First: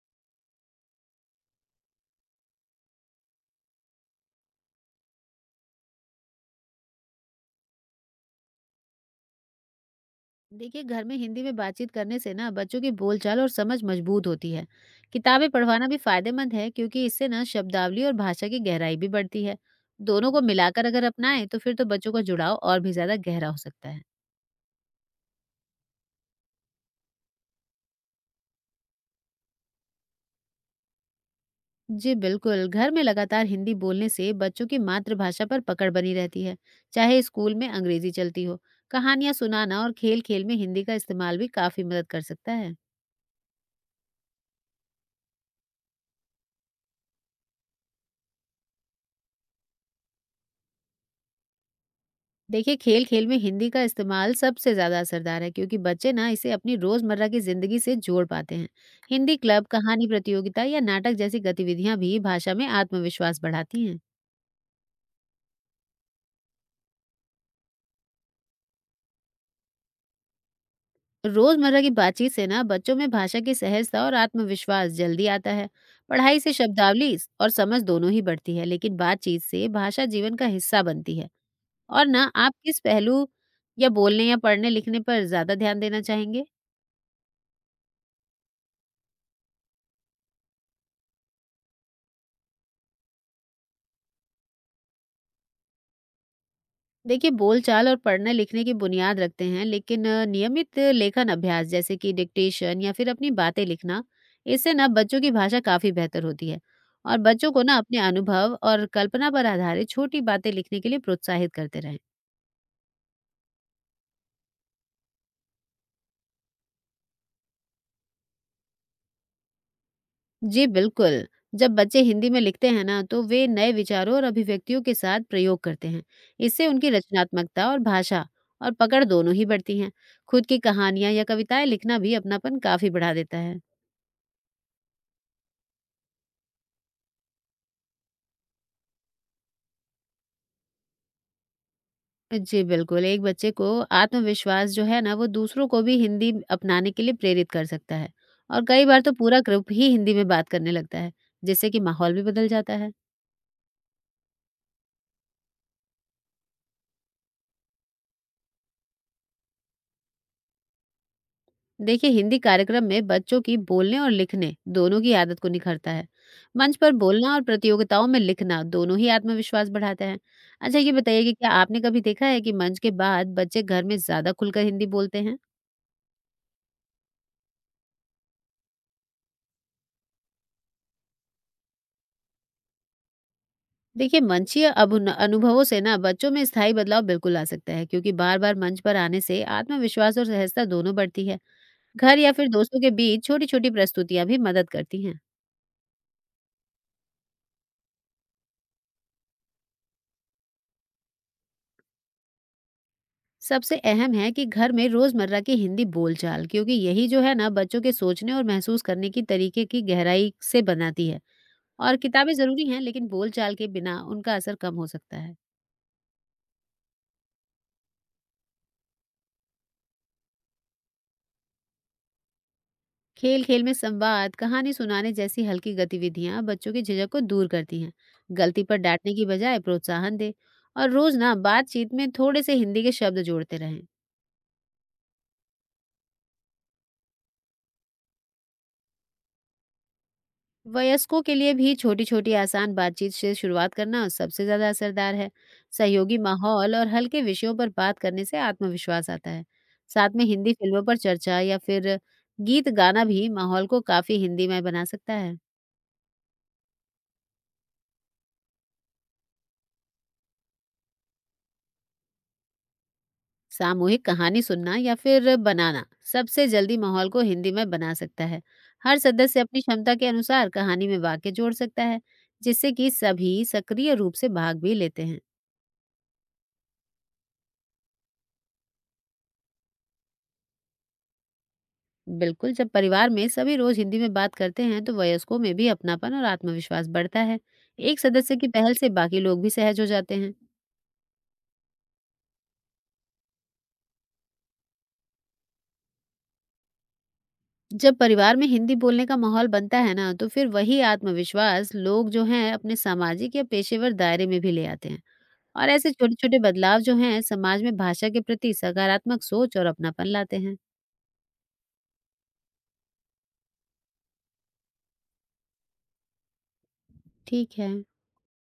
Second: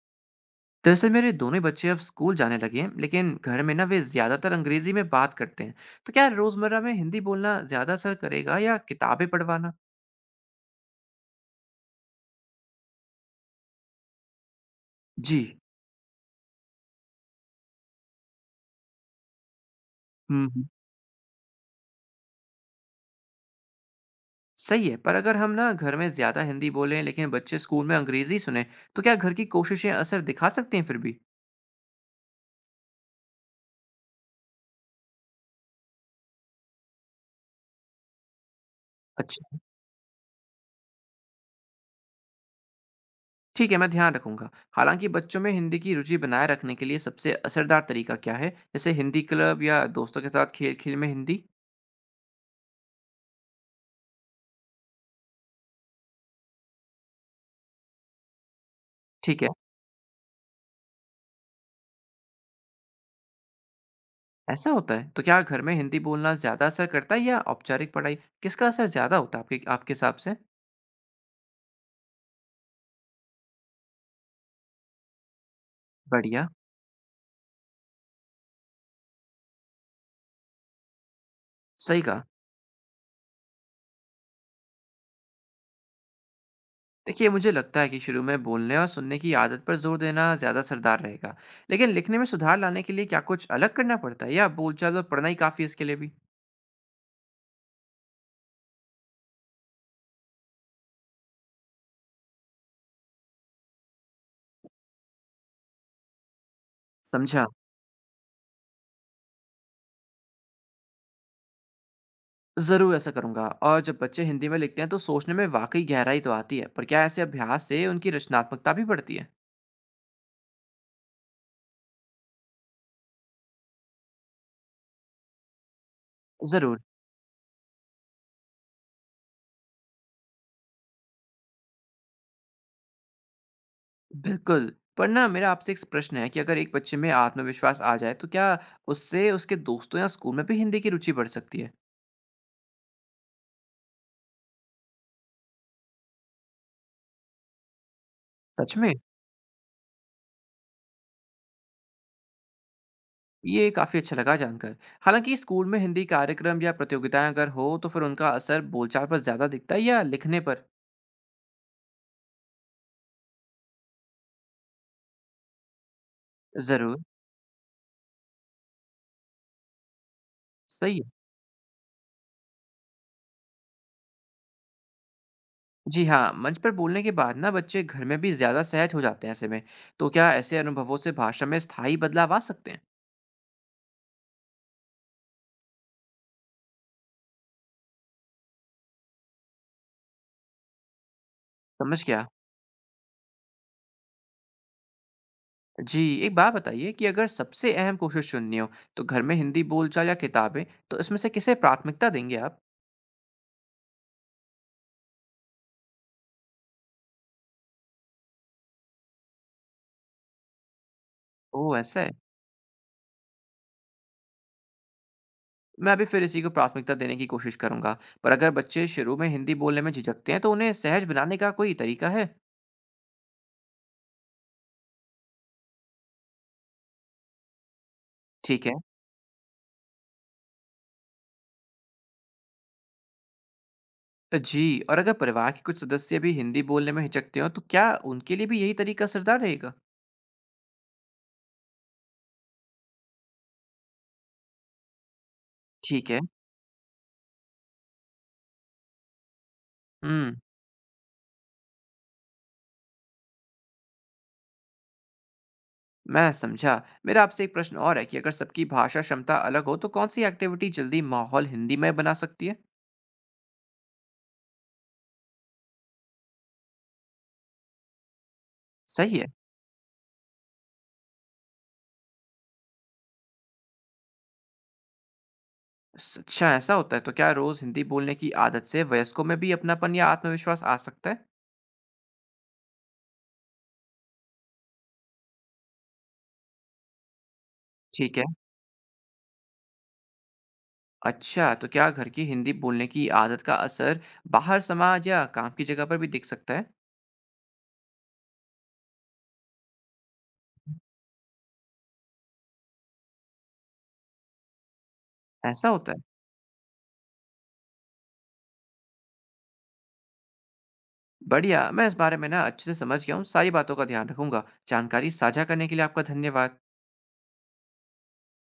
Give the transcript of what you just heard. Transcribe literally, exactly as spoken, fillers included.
दरअसल मेरे दोनों ही बच्चे अब स्कूल जाने लगे हैं, लेकिन घर में ना वे ज़्यादातर अंग्रेजी में बात करते हैं। तो क्या रोज़मर्रा में हिंदी बोलना ज़्यादा असर करेगा या किताबें पढ़वाना। देखिए, घर में हिंदी में बातचीत करने से ना बच्चों की बोलचाल और समझ मजबूत होती है। जी। किताबें पढ़वाना भी फायदेमंद है, क्योंकि इससे ना शब्दावली और भाषा की गहराई भी बढ़ती है। दोनों को हम्म हम्म। मिलाकर अगर अपनाएं, तो फिर तो बच्चों का जुड़ाव और भी ज्यादा गहरा हो सकता है। सही है। पर अगर हम ना घर में ज़्यादा हिंदी बोलें लेकिन बच्चे स्कूल में अंग्रेजी सुने, तो क्या घर की कोशिशें असर दिखा सकती हैं फिर भी। जी बिल्कुल, घर में लगातार हिंदी बोलने से बच्चों की मातृभाषा पर पकड़ बनी रहती है, चाहे स्कूल में अंग्रेजी चलती हो। कहानियां अच्छा। सुनाना और खेल खेल में हिंदी का इस्तेमाल भी काफी मदद कर सकता है। ठीक है, मैं ध्यान रखूंगा। हालांकि बच्चों में हिंदी की रुचि बनाए रखने के लिए सबसे असरदार तरीका क्या है, जैसे हिंदी क्लब या दोस्तों के साथ खेल खेल में हिंदी। देखिए, खेल खेल में हिंदी का इस्तेमाल सबसे ज़्यादा असरदार है, क्योंकि बच्चे ना इसे अपनी रोज़मर्रा की ज़िंदगी से जोड़ पाते हैं। हिंदी ठीक है। क्लब, कहानी प्रतियोगिता या नाटक जैसी गतिविधियां भी भाषा में आत्मविश्वास बढ़ाती हैं। ऐसा होता है? तो क्या घर में हिंदी बोलना ज़्यादा असर करता है या औपचारिक पढ़ाई? किसका असर ज़्यादा होता है आपके आपके हिसाब से? रोज़मर्रा की बातचीत से ना बच्चों में भाषा की सहजता और आत्मविश्वास जल्दी आता है। पढ़ाई बढ़िया। से शब्दावली और समझ दोनों ही बढ़ती है, लेकिन बातचीत से भाषा जीवन का हिस्सा बनती है। सही और कहा। ना आप किस पहलू या बोलने या पढ़ने लिखने पर ज़्यादा ध्यान देना चाहेंगे? देखिए मुझे लगता है कि शुरू में बोलने और सुनने की आदत पर ज़ोर देना ज़्यादा असरदार रहेगा। लेकिन लिखने में सुधार लाने के लिए क्या कुछ अलग करना पड़ता है, या बोलचाल और पढ़ना ही काफ़ी है इसके लिए भी? देखिए, बोलचाल और पढ़ने लिखने की बुनियाद रखते हैं, लेकिन अ, नियमित लेखन अभ्यास जैसे कि डिक्टेशन या फिर अपनी बातें लिखना, इससे ना बच्चों की भाषा काफी बेहतर होती है। और समझा। बच्चों को ना अपने अनुभव और कल्पना पर आधारित छोटी बातें लिखने के लिए प्रोत्साहित करते रहें। ज़रूर ऐसा करूँगा। और जब बच्चे हिंदी में लिखते हैं तो सोचने में वाकई गहराई तो आती है। पर क्या ऐसे अभ्यास से उनकी रचनात्मकता भी बढ़ती है? जी बिल्कुल, जब बच्चे हिंदी में लिखते हैं ना, तो वे नए विचारों और अभिव्यक्तियों के साथ प्रयोग करते हैं। इससे ज़रूर। उनकी रचनात्मकता और भाषा और पकड़ दोनों ही बढ़ती हैं। खुद की कहानियां या कविताएं लिखना भी अपनापन काफी बढ़ा देता है। बिल्कुल। पर ना मेरा आपसे एक प्रश्न है कि अगर एक बच्चे में आत्मविश्वास आ जाए, तो क्या उससे उसके दोस्तों या स्कूल में भी हिंदी की रुचि बढ़ सकती है? जी बिल्कुल, एक बच्चे को आत्मविश्वास जो है ना, वो दूसरों को भी हिंदी अपनाने के लिए प्रेरित कर सकता है। और सच कई में? बार तो पूरा ग्रुप ही हिंदी में बात करने लगता है, जिससे कि माहौल भी बदल जाता है। ये काफ़ी अच्छा लगा जानकर। हालाँकि स्कूल में हिंदी कार्यक्रम या प्रतियोगिताएँ अगर हो, तो फिर उनका असर बोलचाल पर ज़्यादा दिखता है या लिखने पर? देखिए, हिंदी कार्यक्रम में बच्चों की बोलने और लिखने दोनों की आदत को निखरता है। मंच पर ज़रूर। बोलना और प्रतियोगिताओं में लिखना दोनों ही आत्मविश्वास बढ़ाते हैं। अच्छा ये सही है। बताइए कि क्या आपने कभी देखा है कि मंच के बाद बच्चे घर में ज्यादा खुलकर हिंदी बोलते हैं? जी हाँ, मंच पर बोलने के बाद ना बच्चे घर में भी ज़्यादा सहज हो जाते हैं ऐसे में। तो क्या ऐसे अनुभवों से भाषा में स्थायी बदलाव आ सकते हैं? देखिए, मंचीय अभुन अनुभवों से ना बच्चों में स्थायी बदलाव बिल्कुल आ सकता है, क्योंकि बार बार मंच पर आने से आत्मविश्वास और सहजता दोनों बढ़ती है। समझ घर गया। या फिर दोस्तों के बीच छोटी छोटी प्रस्तुतियां भी मदद करती हैं। जी। एक बात बताइए कि अगर सबसे अहम कोशिश चुननी हो, तो घर में हिंदी बोलचाल या किताबें, तो इसमें से किसे प्राथमिकता देंगे आप। सबसे अहम है कि घर में रोजमर्रा की हिंदी बोलचाल, क्योंकि यही जो है ना बच्चों के सोचने और महसूस करने की तरीके की गहराई से बनाती है। ओह, और ऐसा है। किताबें जरूरी हैं, लेकिन बोलचाल के बिना उनका असर कम हो सकता है। मैं अभी फिर इसी को प्राथमिकता देने की कोशिश करूंगा। पर अगर बच्चे शुरू में हिंदी बोलने में झिझकते हैं तो उन्हें सहज बनाने का कोई तरीका है। खेल खेल में संवाद, कहानी सुनाने जैसी हल्की गतिविधियां बच्चों की झिझक को दूर करती हैं। गलती ठीक है। पर डांटने की बजाय प्रोत्साहन दे, और रोज ना बातचीत में थोड़े से हिंदी के शब्द जोड़ते रहें। जी, और अगर परिवार के कुछ सदस्य भी हिंदी बोलने में हिचकते हो तो क्या उनके लिए भी यही तरीका असरदार रहेगा। वयस्कों के लिए भी छोटी छोटी आसान बातचीत से शुरुआत करना सबसे ज्यादा असरदार है। ठीक सहयोगी है। माहौल और हल्के विषयों पर बात करने से आत्मविश्वास आता है। साथ में हम्म। हिंदी फिल्मों पर चर्चा या फिर गीत गाना भी माहौल को काफी हिंदीमय बना सकता है। मैं समझा। मेरा आपसे एक प्रश्न और है कि अगर सबकी भाषा क्षमता अलग हो तो कौन सी एक्टिविटी जल्दी माहौल हिंदी में बना सकती है। सामूहिक कहानी सुनना या फिर बनाना सबसे जल्दी माहौल को हिंदी में बना सकता है। हर सही है। सदस्य अपनी क्षमता के अनुसार कहानी में वाक्य जोड़ सकता है, जिससे कि सभी सक्रिय रूप से भाग भी लेते हैं। स- अच्छा, ऐसा होता है? तो क्या रोज हिंदी बोलने की आदत से वयस्कों में भी अपनापन या आत्मविश्वास आ सकता है? बिल्कुल, जब परिवार में सभी रोज हिंदी में बात करते हैं, तो वयस्कों में भी अपनापन और आत्मविश्वास बढ़ता है। एक ठीक है। सदस्य की पहल से बाकी लोग भी सहज हो जाते हैं। अच्छा, तो क्या घर की हिंदी बोलने की आदत का असर बाहर समाज या काम की जगह पर भी दिख सकता है? जब परिवार में हिंदी बोलने का माहौल बनता है ना, तो फिर वही आत्मविश्वास लोग जो हैं अपने सामाजिक या पेशेवर दायरे में भी ले आते हैं। ऐसा और होता ऐसे है। छोटे-छोटे बदलाव जो हैं समाज में भाषा के प्रति सकारात्मक सोच और अपनापन लाते हैं। बढ़िया, मैं इस बारे में ना अच्छे से समझ गया हूँ। सारी बातों का ध्यान रखूंगा। जानकारी साझा करने के लिए आपका धन्यवाद। ठीक है।